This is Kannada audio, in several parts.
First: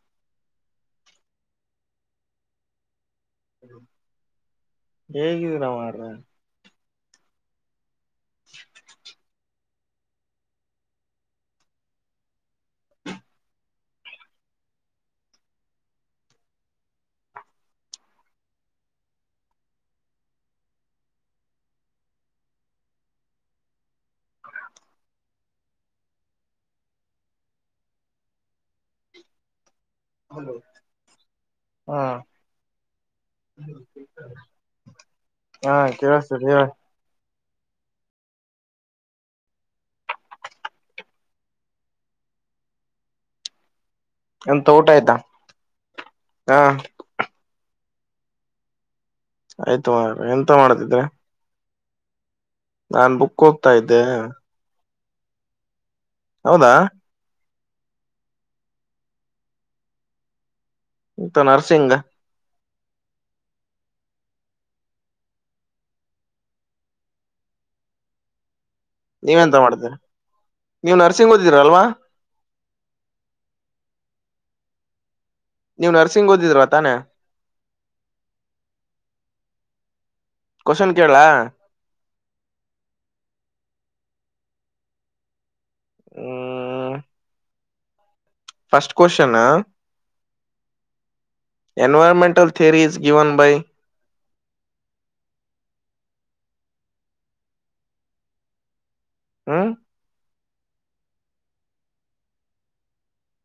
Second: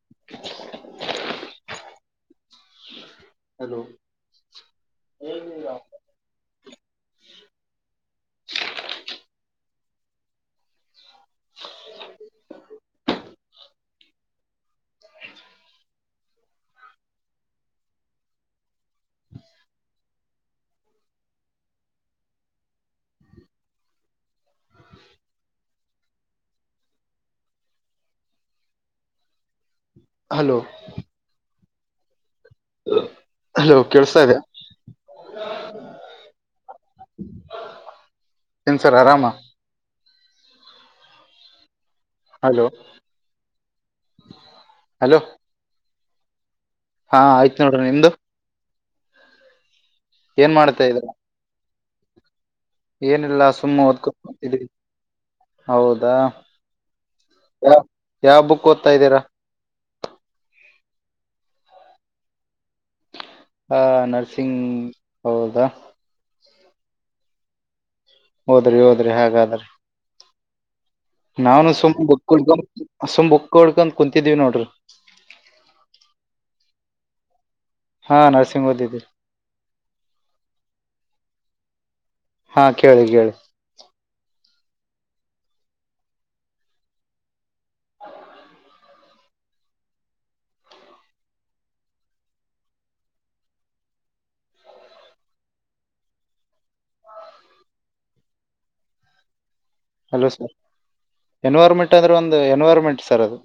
[inaudible] ಹಲೋ ಹೇಗಿದರಾರ [unintelligible] [inaudible] ಹಲೋ ಹಾ ಹಲೋ ಕೇಳ್ಸ್ತಾ ಇದೆ ಹಾ ಕೇಳುಸ್ತಾದ್ ಹೇಳ ಇನ್ ಸರ್ ಆರಾಮ ಹಲೋ ಎಂತ ಊಟ ಆಯ್ತಾ ಹಲೋ ಹಾ ಹಾ ಆಯ್ತ ನೋಡ್ರಿ ನಿಮ್ದು ಆಯ್ತು ಮ ಎಂತ ಏನ್ ಮಾಡ್ತಾ ಮಾಡ್ತಿದ್ದೆ ಇದೀರಾ ಬುಕ್ ಏನಿಲ್ಲ ಓದ್ತಾ ಸುಮ್ಮು ಇದ್ದೆ ಓದ್ಕೂತ ಕೂತಿದ್ದೆ ಹೌದಾ ಹೌದಾ ಯಾವ ಯಾವ ಬುಕ್ ಓದ್ತಾ ಇದ್ದೀರಾ ನರ್ಸಿಂಗ್ ಹ ನರ್ಸಿಂಗ್ ಹೌದಾ ಓದ್ರಿ ಓದ್ ನೀವೆ ಎಂತ ಮಾಡ್ತೀರ ನೀವು ನರ್ಸ ನಾ ಸುಮ್ ಬಕ್ಡ್ಕೊಂಡ ಸುಮ್ ಬಕ್ಕ ಉಡ್ಕಂತ ಕುಂತಿದೀವಿ ನೋಡ್ರಿ ನೀವು ನರ್ಸಿಂಗ್ ಓದಿದಿರ ತಾನೇ ಹಾಂ ನರ್ಸಿಂಗ್ ಓದಿದ್ದೀರಿ ಕೋಶನ್ ಕೇಳಾ ಹಾ ಕೇಳಿ ಕೇಳಿ ಹು first question environmental theory is given by ಹಾ ಹಲೋ ಸರ್ ಎನ್ವರಮೆಂಟ್ ಅಂದ್ರೆ ಒಂದು ಎನ್ವರಮೆಂಟ್ ಸರ್ ಅದು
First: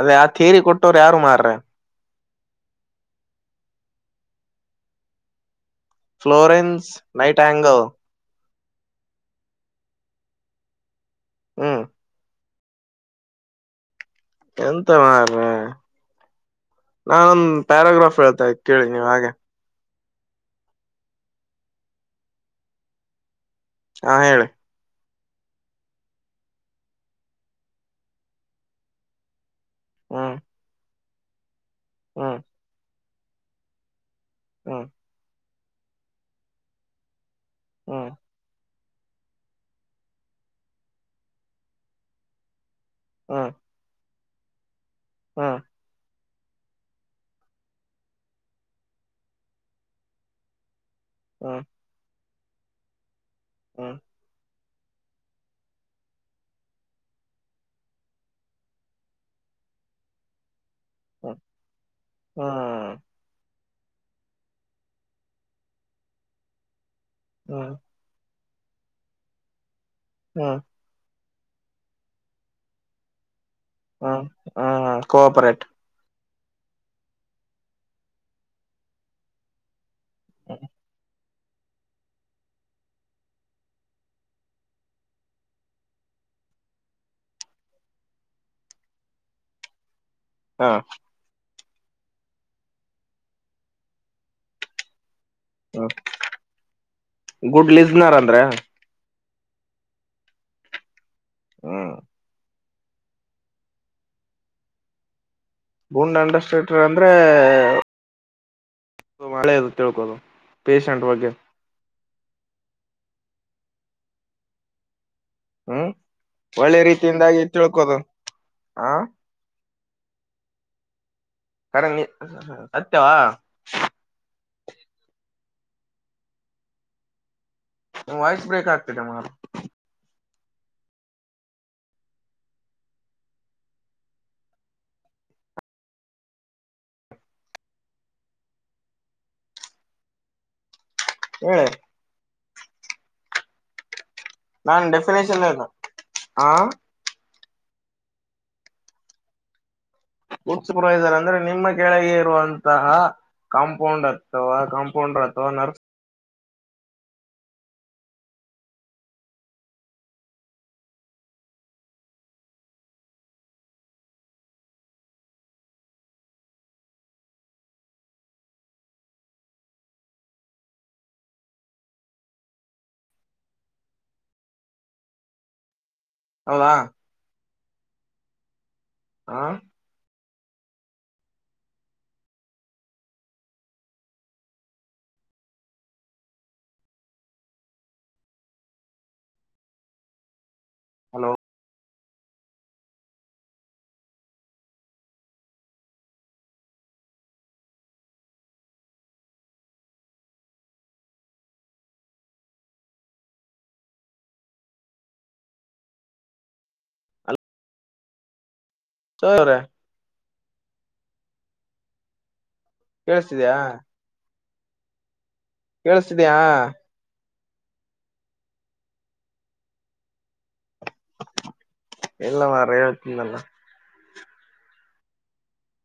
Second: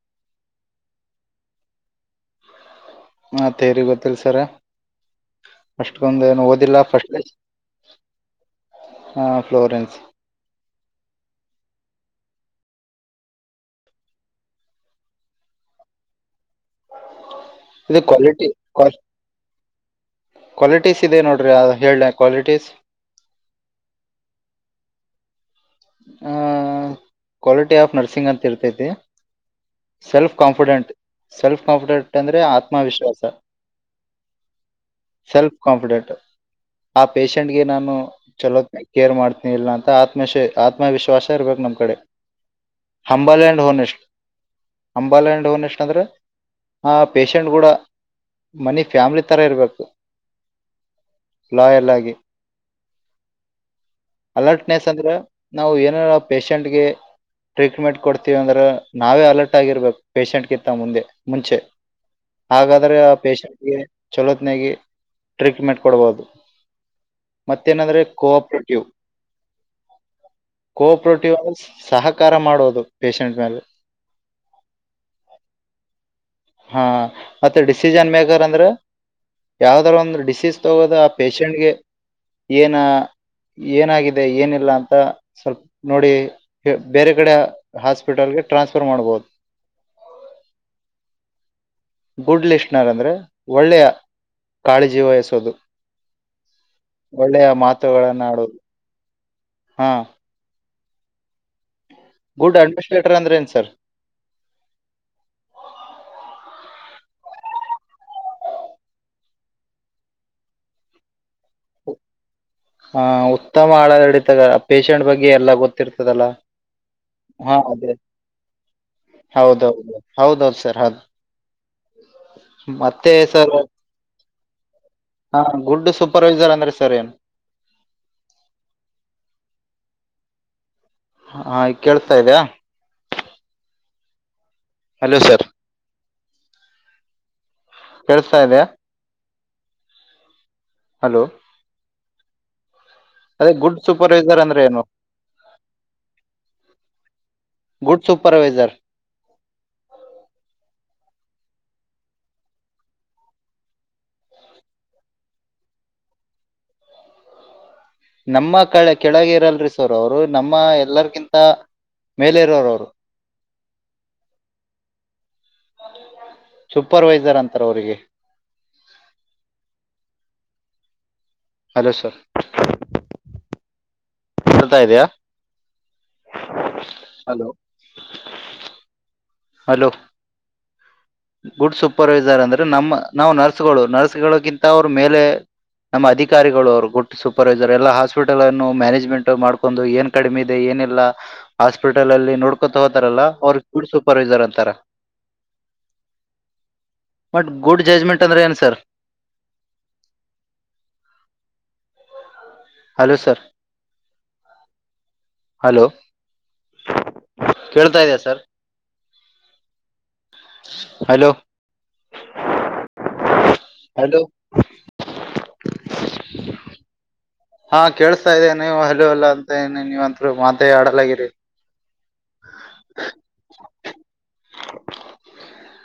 ಅದೇ ಆ ಥೇರಿ ಕೊಟ್ಟೋರು ಯಾರು ಮಾರ್ರ ಹಾ ತೇರಿ ಗೊತ್ತಿಲ್ಲ ಸರ್ ಅಸ್ಗೊಂದ ಏನು ಓದಿಲ್ಲ ಫ್ಲೋರೆನ್ಸ್ ಫಸ್ಟ್ ನೈಟ್ ಆಂಗಲ್ ಹಾ ಫ್ಲೋರೆನ್ಸ್ ಹಾ ಎಂತ ಮಾರರೆ ನಾನೊಂದ್ ಇದು ಪ್ಯಾರಾಗ್ರಾಫ್ ಹೇಳ್ತಾ ಕ್ವಾಲಿಟಿ ಕೇಳಿ ಕ್ವಾ ನೀವ ಹಾಗೆ ಕ್ವಾಲಿಟೀಸ್ ಇದೆ ನೋಡ್ರರಿ ಹೇಳಲೇ ಕ್ವಾಲಿಟೀಸ್ ಹಾ ಹೇಳಿ ಹ ಕ್ವಾಲಿಟಿ ಆಫ್ ನರ್ಸಿಂಗ್ ಅಂತ ಇರ್ತೈತಿ. Self hmm confident self confident hmm ಅಂದ್ರೆ ಆತ್ಮವಿಶ್ವಾಸ. ಹಾ ಸೆಲ್ಫ್ ಕಾನ್ಫಿಡೆಂಟ್ ಆ ಪೇಶಂಟ್ಗೆ ನಾನು. ಹ್ಮ್ ಚಲೋ ಕೇರ್ ಮಾಡ್ತೀನಿ ಇಲ್ಲ ಅಂತ ಆತ್ಮಶ ಆತ್ಮವಿಶ್ವಾಶ ಇರ್ಬೇಕು ನಮ್ ಕಡೆ. ಹ್ಮ್ ಹಂಬಲ್ಯಂಡ್ ಹೋನ್ ಎಷ್ಟ್ ಹಂಬಲ್ಯಂಡ್ ಹ್ಮ್ ಹೋನ್ ಎಷ್ಟ್ ಅಂದ್ರೆ. ಅ ಪಷೆಂಟ್ ಕೂಡ ಮನಿ ಫ್ಯಾಮಿಲಿ ತರ ಇರಬೇಕು. ಹ್ಮ್ ಹ್ಮ್ ಲಾಯಲ್ ಆಗಿ. ಹ್ಮ ಅಲರ್ಟ್ನೆಸ್ ಅಂದ್ರೆ ನಾವು ಏನರ ಪಷೆಂಟ್ಗೆ. ಟ್ರೀಟ್ಮೆಂಟ್ ಕೊಡ್ತೀವಿ ಅಂದ್ರೆ ನಾವೇ ಅಲರ್ಟ್ ಆಗಿರ್ಬೇಕು ಪೇಶಷೆಂಟ್ಗಿಂತ ಮುಂದೆ. ಹ್ಮ್ ಮುಂಚೆ ಅಗಾದ್ ಆದ್ರೆ ಆ ಪೇಶೆಂಟ್ ಗೆ ಚಲೋತ್ನಾಗಿ ಟ್ರೀಟ್ಮೆಂಟ್ ಕೊಡಬಹುದು. ಹ್ಮ್ ಹ್ಮ್ ಮತ್ತೇನಂದ್ರೆ ಕೋಆಪ್ರೇಟಿವ್. ಹ್ಮ ಕೋಪ್ರೋಟಿವಲ್ಸ್ ಸಹಕಾರ ಮಾಡೋದು ಪೇಷಂಟ್ ಮ್ಯಾಲೆ. ಹ್ಮ ಹ್ಮ್ ಹ್ಮ ಕೋಆಪರೇಟ್. ಹಾ ಮತ್ತೆ ಡಿಸಿಜನ್ ಮೇಕರ್ ಅಂದ್ರೆ ಯಾವ್ದಾರ ಒಂದು ಡಿಸೀಸ್ ತಗೋದ. ಪೇಶೆಂಟ್ಗೆ ಏನ. ಏನಾಗಿದೆ ಏನಿಲ್ಲ ಅಂತ ಸ್ವಲ್ಪ ನೋಡಿ. ಬೇರೆ ಕಡೆ ಹಾಸ್ಪಿಟಲ್ಗೆ ಟ್ರಾನ್ಸ್ಫರ್ ಮಾಡ್ಬಹದು. ಹಾ ಗುಡ್ ಲಿಸ್ನರ್ ಅಂದ್ರೆ ಒಳ್ಳೆಯ ಕಾಳಜಿ ವಹಿಸೋದು. ಒಳ್ಳೆಯ ಗುಡ್ ಲಿಸ್ನರ್ ಅಂದ್ರೆ ಮಾತುಗಳನ್ನಾಡೊದು. ಹಾಂ ಹ್ಮ ಗುಡ್ ಅಂಡರ್ಸ್ಟೇಟರ್ ಅಂದರೇನ್ ಸರ್. ಗುಡ್ ಅಂಡಸ್ಟ್ರೇಟರ್ ಅಂದ್ರೆ. ಮಳೆ ಅದು ತಿಳ್ಕೋದು ಪೇಷಂಟ್ ಬಗ್ಗೆ. ಹ ಹ ಉತ್ತಮ ಆಡಳಿತಗಾರ. ಪೇಶೆಂಟ್ ಬಗ್ಗೆ ಎಲ್ಲ ಹ್ಮ್ ಗೊತ್ತಿರ್ತದಲ್ಲ ಒಳ್ಳೆ ರೀತಿಯಿಂದಾಗಿ ಹಾ ಅದೇ. ತಿಳ್ಕೋದು ಹ ಹೌದೌದು ಹೌದೌದು ಸರ್ ಹೌದು. ಕರಣಿ ಮತ್ತೆ ಸತ್ಯವಾ. ಸರ್ ಹಾ ಗುಡ್ ಸೂಪರ್ವೈಸರ್ ಅಂದ್ರೆ ಸರ್ ಏನು. ವಾಯ್ಸ್ ಬ್ರೇಕ್ ಆಗ್ತಿದೆ ಮರ. ಹ ಹ ಈಗ್ ಕೇಳ್ಸತಾ ಇದೆಯಾ. ಹಲೋ ಸರ್ ಕೇಳಿಸ್ತಾ ಇದೆಯಾ. ಹಲೋ ಹೇಳಿ. ಅದೇ ಗುಡ್ ಸೂಪರ್ವೈಸರ್ ಅಂದ್ರೆ ಏನು. ನಾನ್ ಡೆಫಿನೇಷನ್ ಹೇಳ್ದೆ ಆ ಗುಡ್ ಸೂಪರ್ವೈಸರ್. ಗುಡ್ ಸುಪರ್ವೈಸರ್ ಅಂದ್ರೆ ನಿಮ್ಮ ಕೆಳಗೆ ಇರುವಂತಹ. ಕಾಂಪೌಂಡರ್ ಅಥವಾ ಕಾಂಪೌಂಡರ್ ಅಥವಾ ನರ್ಸ್. ನಮ್ಮ ಕೆಳ ಕೆಳಗ ಇರಲ್ರಿ ಸರ್ ಅವ್ರು ನಮ್ಮ ಎಲ್ಲರ್ಗಿಂತ ಮೇಲೆ ಇರೋರ್ ಅವ್ರು ಸೂಪರ್ವೈಸರ್ ಅಂತಾರ ಅವ್ರಿಗೆ ಹಲೋ ಸರ್ ಕೇಳ್ತಾ ಇದಯಾ ಹೌದಾ ಹಲೋ ಹಾ ಹಲೋ ಗುಡ್ ಸೂಪರ್ವೈಸರ್ ಅಂದ್ರೆ ನಮ್ಮ ನಾವು ನರ್ಸ್ಗಳು ನರ್ಸ್ಗಳಗಿಂತ ಅವ್ರ ಮೇಲೆ ನಮ್ಮ ಅಧಿಕಾರಿಗಳು ಅವರು ಗುಡಸೂಪರ್ವೈಸರ್ ಎಲ್ಲಾ ಹಾಸ್ಪಿಟಲ್ ಅನ್ನು ಮ್ಯಾನೇಜ್ಮೆಂಟ್ ಮಾಡ್ಕೊಂಡು ಏನ್ ಕಡಿಮೆ ಇದೆ ಏನೆಲ್ಲಾ ಹಲೋ ಹಾಸ್ಪಿಟಲ್ ಅಲ್ಲಿ ನೋಡ್ಕೊತ ಹೋತಾರಲ್ಲ ಅವ್ರ ಗುಡ್ ಸೂಪರ್ವೈಸರ್ ಅಂತಾರ ಬಟ್ ಗುಡ್ ಜಜ್ಮೆಂಟ್ ಅಂದ್ರೆ ಏನು ಸರ್ ಹಲೋ ಸರ್ ಹಲೋ ಕೇಳ್ತಾ ಇದೆಯಾ ಸರ್ [unintelligible] ಹಲೋ ಕೇಳಸತೀದೇಯಾ ಹಲೋ ಕೇಳಿಸ್ತಿದೆಯಾ ಹಾ ಕೇಸ್ತಾ ಇದೆ ನೀವು ಹಲೋ ಎಲ್ಲ ಅಂತ ನೀವಂತರು ಮಾತ ಆಡಲಾಗಿಿರಿ ಇಲ್ಲ ಮಾರಾಯ ಹೇಳ್ತನಲ್ಲ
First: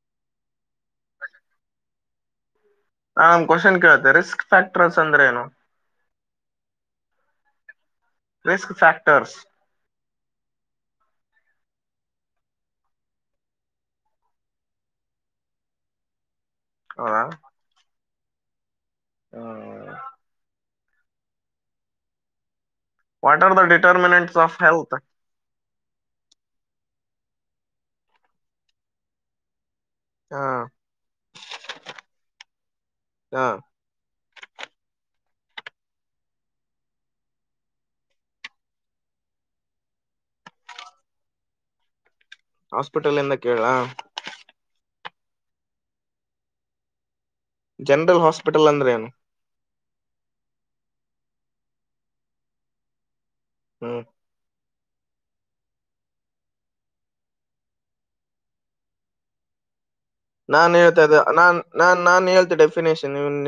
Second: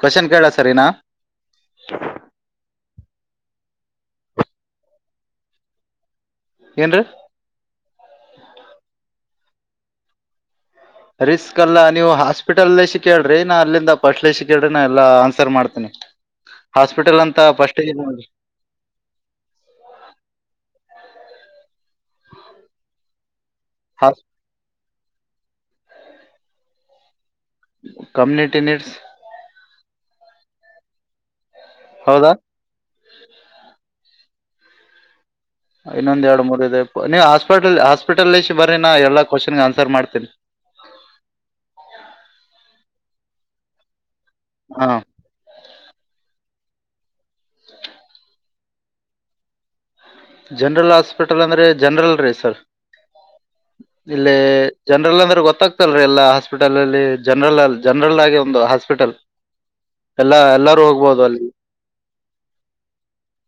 ಕೋಶ್ನ್ ಕೇಳ ಸರಿನಾ ನಾ ನಾ ಕೋಶ್ಚನ್ ಕೇಳುತ್ತೆ ರಿಸ್ಕ್ ಫ್ಯಾಕ್ಟರ್ ಅಂದ್ರೆ ಏನು ಏನ್ರೀ ರಿಸ್ಕ್ ಫ್ಯಾಕ್ಟರ್ಸ್ ರಿಸ್ಕ್ ಅಲ್ಲ ನೀವು ಹಾಸ್ಪಿಟಲ್ ಸಿ ಕೇಳ್ರಿ ನಾ ಅಲ್ಲಿಂದ ಪಸ್ಲ ಸಿ ಕೇಳ್ರಿ ನಾ ಎಲ್ಲಾ ಆನ್ಸರ್ ಮಾಡ್ತೇನಿ [inaudible] ಹಾಸ್ಪಿಟಲ್ ಅಂತ ಫಸ್ಟ್ರಿ ಹಾ what are the determinants of health community needs ಹಾ ಹೌದಾ ಹಾ ಇನ್ನೊಂದ ಎರಡು ಮೂರ್ ಇದೆ ನೀವು ಹಾಸ್ಪಿಟಲ್ ಹಾಸ್ಪಿಟಲ್ ಬರರಿ ನಾ ಎಲ್ಲ ಕೋಶನ್ಗೆ ಆನ್ಸರ್ ಮಾಡ್ತೀನಿ ಹಾಸ್ಪಿಟಲ್ ಎಂದ ಕೇಳಾ ಹಾ ಜನರಲ್ ಹಾಸ್ಪಿಟಲ್ ಅಂದ್ರೆ ಏನು ಜನರಲ್ ಹಾಸ್ಪಿಟಲ್ ಅಂದ್ರೆ ಜನರಲ್ ರೀ ಸರ್ ಹ್ಮ್ ಇಲ್ಲಿ ಜನರಲ್ ಅಂದ್ರೆ ಗೊತ್ತಾಗ್ತಲ್ರರಿ ಎಲ್ಲಾ ಹಾಸ್ಪಿಟಲ್ನಲ್ಲಿ ಜನರಲ್ ಅಲ್ಲಿ ಜನರಲ್ ಆಗಿ ಒಂದು ಹಾಸ್ಪಿಟಲ್ ಎಲ್ಲಾ ನಾನ್ ಎಲ್ಲಾರು ಹೇಳ್ತಾ ಇದ್ದ ಹೋಗ್ಬೋದು ಅಲ್ಲಿ ನಾನ್ ನಾನ್ ನಾನ್ ಹೇಳ್ತೆ ಡೆಫಿನೇೇಶನ್ ಇವನ್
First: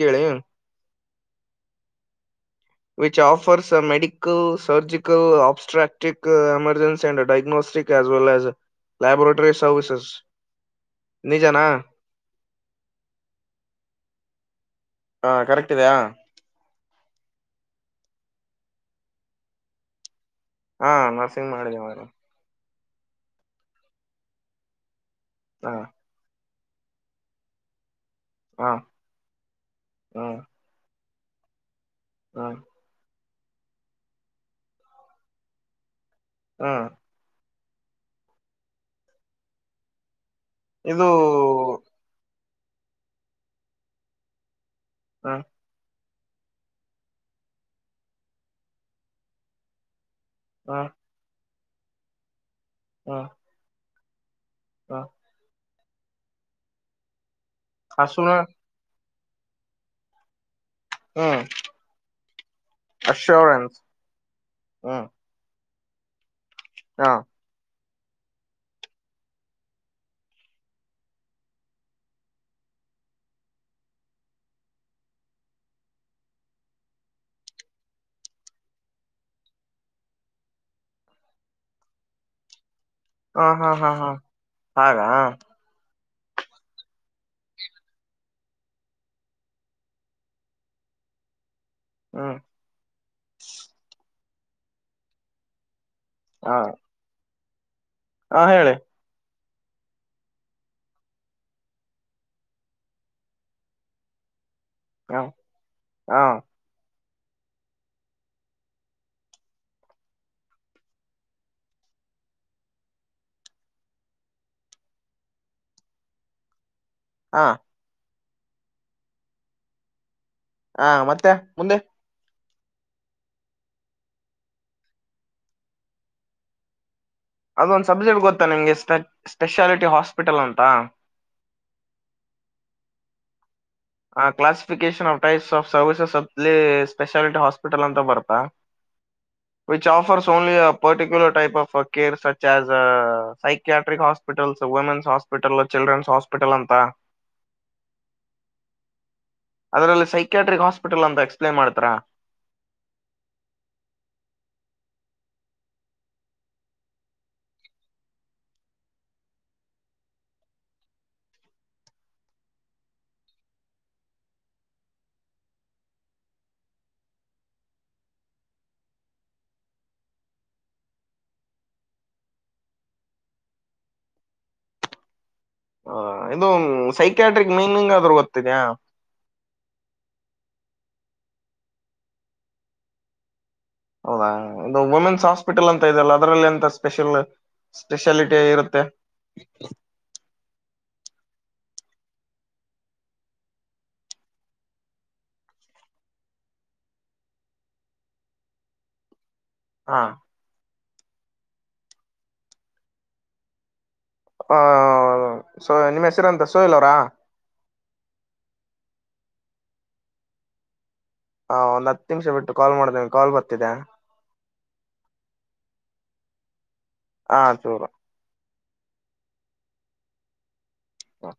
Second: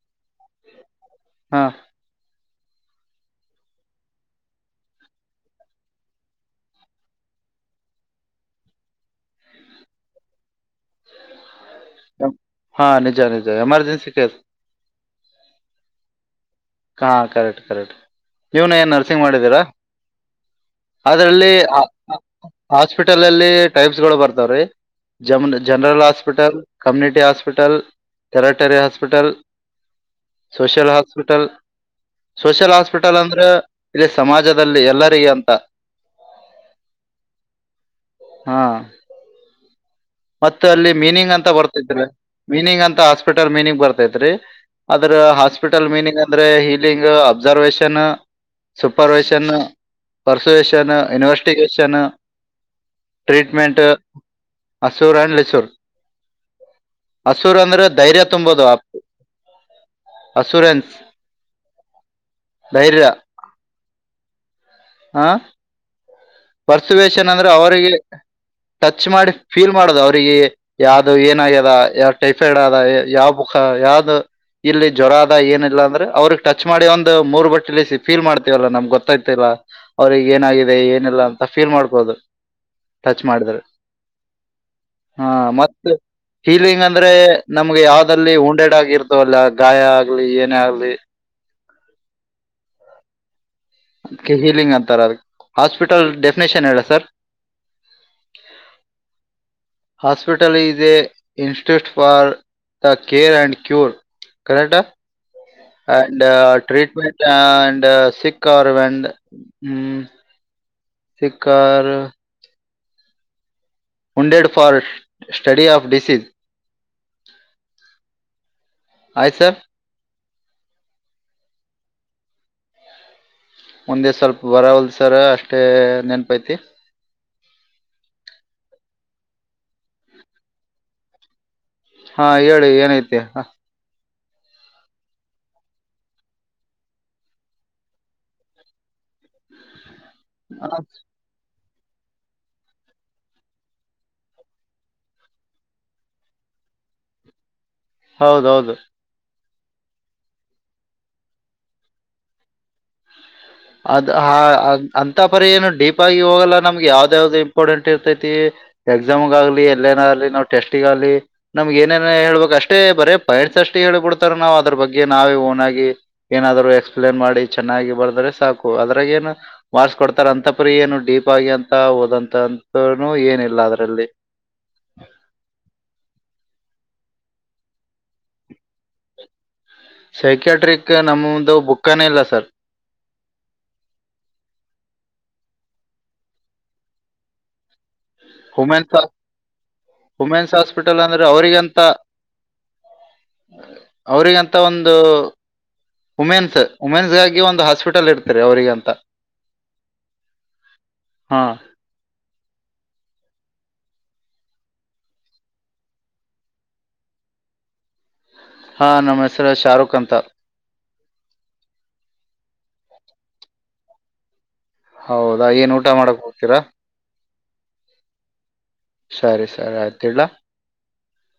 ಕೇಳಿ ಹಾಂ which offers medical surgical obstetric emergency and diagnostic casual ಲ್ಯಾಜ ಲ್ಯಾಬ್ [unintelligible] ಸರ್ವಿಸಸ್ ನಿಜಾನಾ. ಹಾ ನಿಜಾ ನಿಜಾ ಎಮರ್ಜೆನ್ಸಿ ಟೇಜ್. ಹಾ ಕರೆಕ್ಟ್ ಇದೆಯಾ. ಹಾ ಕರೆಟ್ ಕರೆಟ್ ನಿವ್ನ ಏನ್ ನರ್ಸಿಂಗ್ ಮಾಡಿದೀರಾ. ಹಾ ನರ್ಸಿಂಗ್ ಅದ್ರಲ್ಲಿ ಮಾಡಿದೆ ಅ ಅ. ಹಾಸ್ಪಿಟಲಲ್ಲಿ ಟೈಪ್ಸ್ ಗಳು ಬರ್ತಾವ್ರೀ ಜಮ [unintelligible] ನಾನು ಜನರಲ್ ಹಾಸ್ಪಿಟಲ್. ಕಮ್ಯುನಿಟಿ ಹಾಸ್ಪಿಟಲ್ ಹಾ ಟೆರಟರಿ ಹಾಸ್ಪಿಟಲ್ ಹಾ ಹಾ ಸೋಷಲ್ ಹಾಸ್ಪಿಟಲ್. ಹಾ ಸೋಷಲ್ ಹಾಸ್ಪಿಟಲ್ ಅಂದ್ರ ಇಲ್ಲಿ ಸಮಾಜದಲ್ಲಿ ಎಲ್ಲರಿಗ ಅಂತ. ಹಅ ಹ ಮತ್ತ ಅಲ್ಲಿ ಇದು ಮೀನಿಂಗ್ ಅಂತ ಬರ್ತೈತ್ರಿ ಮೀನಿಂಗ್ ಅಂತ ಹಾಸ್ಪಿಟಲ್ ಮೀನಿಂಗ್ ಬರ್ತೈತ್ರಿ. ಅದ್ರ ಹ್ಮ್ ಹಾಸ್ಪಿಟಲ್ ಮೀನಿಂಗ್. ಅಂದ್ರೆ ಹೀಲಿಂಗ್ ಅಬ್ಸರ್ವೇಷನ್ ಸುಪರ್ವೇಷನ್. ಹ್ಮ್ ಪರ್ಸುವೇಷನ್ ಇನ್ವೆಸ್ಟಿಗೆಷನು. ಹಾ ಟ್ರೀಟ್ಮೆಂಟು ಅಸೂರ್ ಅಂಡ್ ಲಿಸುರ್. ಅಸುರ ಅಂದ್ರ ಧೈರ್ಯ ಹಸುನ ತುಂಬೋದು ಅಸೂರೆನ್ಸ. ಹ್ಮ್ ಅಶೋರೆನ್ಸ್ ಹ್ಮ್. ಹಾ ಹಾ ಪರ್ಸುವೇೇಶನ್ ಅಂದ್ರ ಅವ್ರಿಗೆ ಟಚ್ ಮಾಡಿ ಫೀಲ್ ಮಾಡೋದು ಅವ್ರಿಗಿ. ಯಾವ್ದು ಏನ ಆಗ್ಯದ ಯಾವ್ ಟೈಫೈಡ್ ಆದ ಯಾವ ಬುಖ ಯಾವ್ದ. ಇಲ್ಲಿ ಜ್ವರ ಆದ ಏನಿಲ್ಲ ಅಂದ್ರೆ ಅವ್ರಿಗ್ ಟಚ್ ಮಾಡಿ ಒಂದ್ ಮೂರು ಬಟ್ಟಿ ಇಳಿಸಿ ಫೀಲ್ ಮಾಡ್ತೀವಲ್ಲ ನಮ್ಗ್ ಗೊತ್ತಾಯ್ತ ಇಲ್ಲ. ಅವ್ರಿಗೆ ಏನಾಗಿದೆ ಏನಿಲ್ಲ ಅಂತ ಫೀಲ್ ಮಾಡ್ಬೋದು. ಟಚ್ ಹಾ ಮಾಡದ್ರ ಹಾ ಹಾ ಹಾ ಹಾಗಾ ಹಾ ಮತ್. ಪೀಲಿಂಗ್ ಅಂದ್ರೆ ನಮ್ಗೆ ಯಾವ್ದಲ್ಲಿ ಉಂಡೆಡ್ ಆಗಿರ್ತವಲ್ಲ ಗಾಯ ಆಗ್ಲಿ ಏನೇ ಆಗ್ಲಿ. ಹ್ಮ್ಮ್ ಅದ್ಕ್ಕೆ ಹೀಲಿಂಗ್ ಅಂತಾರದಕ್ ಹಾಸ್ಪಿಟಲ್ ಹಾ ಡೆಫನೇಷನ್ ಹೇಳ ಸರ್. ಹಾ ಹೇಳಿ. Hospital easy institute for the care and cure. ಕರೇಟ್ ಹಾ ಹಾ ಅಂಡ್ ಟ್ರೀಟ್ಮೆಂಟ್ ಅಂಡ್ ಸಿಕ್ ಆರ್ಬೆಂಡ್ ಹ್ಮ. Sick or wounded for study of disease. ಹಾ ಆಯ್ತ ಸರ್. ಹಾ ಮತ್ತೆ ಮುಂದೆ. ಮುಂದೆ ಸ್ವಲ್ಪ ಬರವಲ್ದ ಸರ ಅಷ್ಟೇ ನೆನಪೈತಿ. ಅದೊಂದ್ ಸಬ್ಜೆಕ್ಟ್ ಗೊತ್ತಾ ನಿಂಗೆ ಸ್ಪೆಟ್ ಸ್ಪೆಷಾಲಿಟಿ ಹಾಸ್ಪಿಟಲ್ ಅಂತ. ಹಾ ಹೇಳಿ ಏನೈತಿ ಹಾ ಆ classification of types of services [unintelligible] ಅಲ್ಲಿ ಸ್ಪೆಷಲಿಟ್ ಹಾಸ್ಪಿಲ್ ಅಂತ ಬರ್ತಾ. Which offers only particular type of care such as psychiatric hospital women's hospital children's hospital ಅಂತ. ಹೌದೌದು ಅದರಲ್ಲಿ ಸೈಕ್ಯಾಟ್ರಿಕ್ ಹಾಸ್ಪಿಟಲ್ ಅಂತ ಎಕ್ಸ್ಪ್ಲಾನ್ ಮಾಡ್ತೀರಾ. ಅದ್ ಹ ಅಂತ ಪರಿ ಏನ ಡೀಪ್ ಆಗಿ ಹೋಗಲ್ಲ ನಮ್ಗ ಯಾವ್ದ ಯಾವ್ದ ಇಂಪಾರ್ಟೆಂಟ್ ಇರ್ತೈತಿ. ಎಕ್ಸಾಮ್ ಗಾಗ್ಲಿ ಎಲ್ಲೆನ ಆಗ್ಲಿ ನಾವ ಟೇಸ್ಟಿಗಾಲಿ ನಮ್ಗ ಏನೇನ ಹೇಳ್ಬೇಕ ಅಷ್ಟೇ ಬರೇ ಪೈಡ್ಸ ಅಷ್ಟೇ ಹೇಳಿ ಕೋಡ್ತಾರ ನಾವ ಅದ್ರ ಬಗ್ಗೆ ನಾವೇ ಓನ್ ಆಗಿ ಏನಾದ್ರು ಎಕ್ಸ್ಪ್ಲೇನ್ ಮಾಡಿ ಚೆನ್ನಾಗಿ ಬದ್ರೆ ಸಾಕು ಅದ್ರಾಗ ಏನ. ವರ್ಸ ಕೊಡ್ತಾರ ಅಂತ ಪರಿ ಏನು ಡೀಪ್ ಆಗಿ ಅಂತ ಓದಂತದುನು ಏನಿಲ್ಲ ಅದ್ರಲ್ಲಿ. ಹ ಇದು ಸೈಕ್ಯಾಟ್ರಿಕ್ ಮೀನಿಂಗ್ ಆದ್ರೂ ಗೊತ್ತಿದೆಯಾ. ಸೈಕ್ಯಾಟ್ರಿಕ್ ನಮ್ಮದು ಬುಕ್ಕನೇ ಇಲ್ಲ ಸರ್. ಹೌದಾ ಇದು ವುಮೆನ್ಸ್ ಹಾಸ್ಪಿಟಲ್ ಅಂತ ಇದೆಲ್ಲ ಅದರಲ್ಲಿ ಎಂತ ಸ್ಪೆಷಲ್. ಸ್ಪೆಷಾಲಿಟಿ ಇರತ್ತೆ. ವುಮೆನ್ಸ್ ವುಮೆನ್ಸ್ ಹಾಸ್ಪಿಟಲ್ ಅಂದ್ರೆ ಅವ್ರರಿಗಂತ ಅವರಿಗಂತ ಒಂದು ವುಮೆನ್ಸ್ ವುಮೆನ್ಸ್ಗಾಗಿ ಒಂದ ಹಾಸ್ಪಿಟಲ್ ಇರ್ತರಿ ಅವ್ರರಿಗ ಅಂತ ಹಾ ಹಾ ಆ ಸೊ ನಿಮ್ಮ ಹೆಸರ ಅಂತ ಸೋಹಿಲ್ ಅವರಾ. ಹಾ ನಮ್ಮ ಹೆಸರ ಶಾರುಖ್ ಅಂತ. ಹಾ ಒಂದ ಹತ್ತು ನಿಮಿಷ ಬಿಟ್ಟ ಕಾಲ್ ಮಾಡ್ತಿನ ಕಾಲ್ ಬರ್ತಿದೆ. ಹೌದಾ ಏನ್ ಊಟ ಮಾಡಕ ಹೋಗ್ತೀರಾ. ಆ ಸರಿ ಸರಿ ಆಯ್ತ ಇಡ್ಲ ಹಾ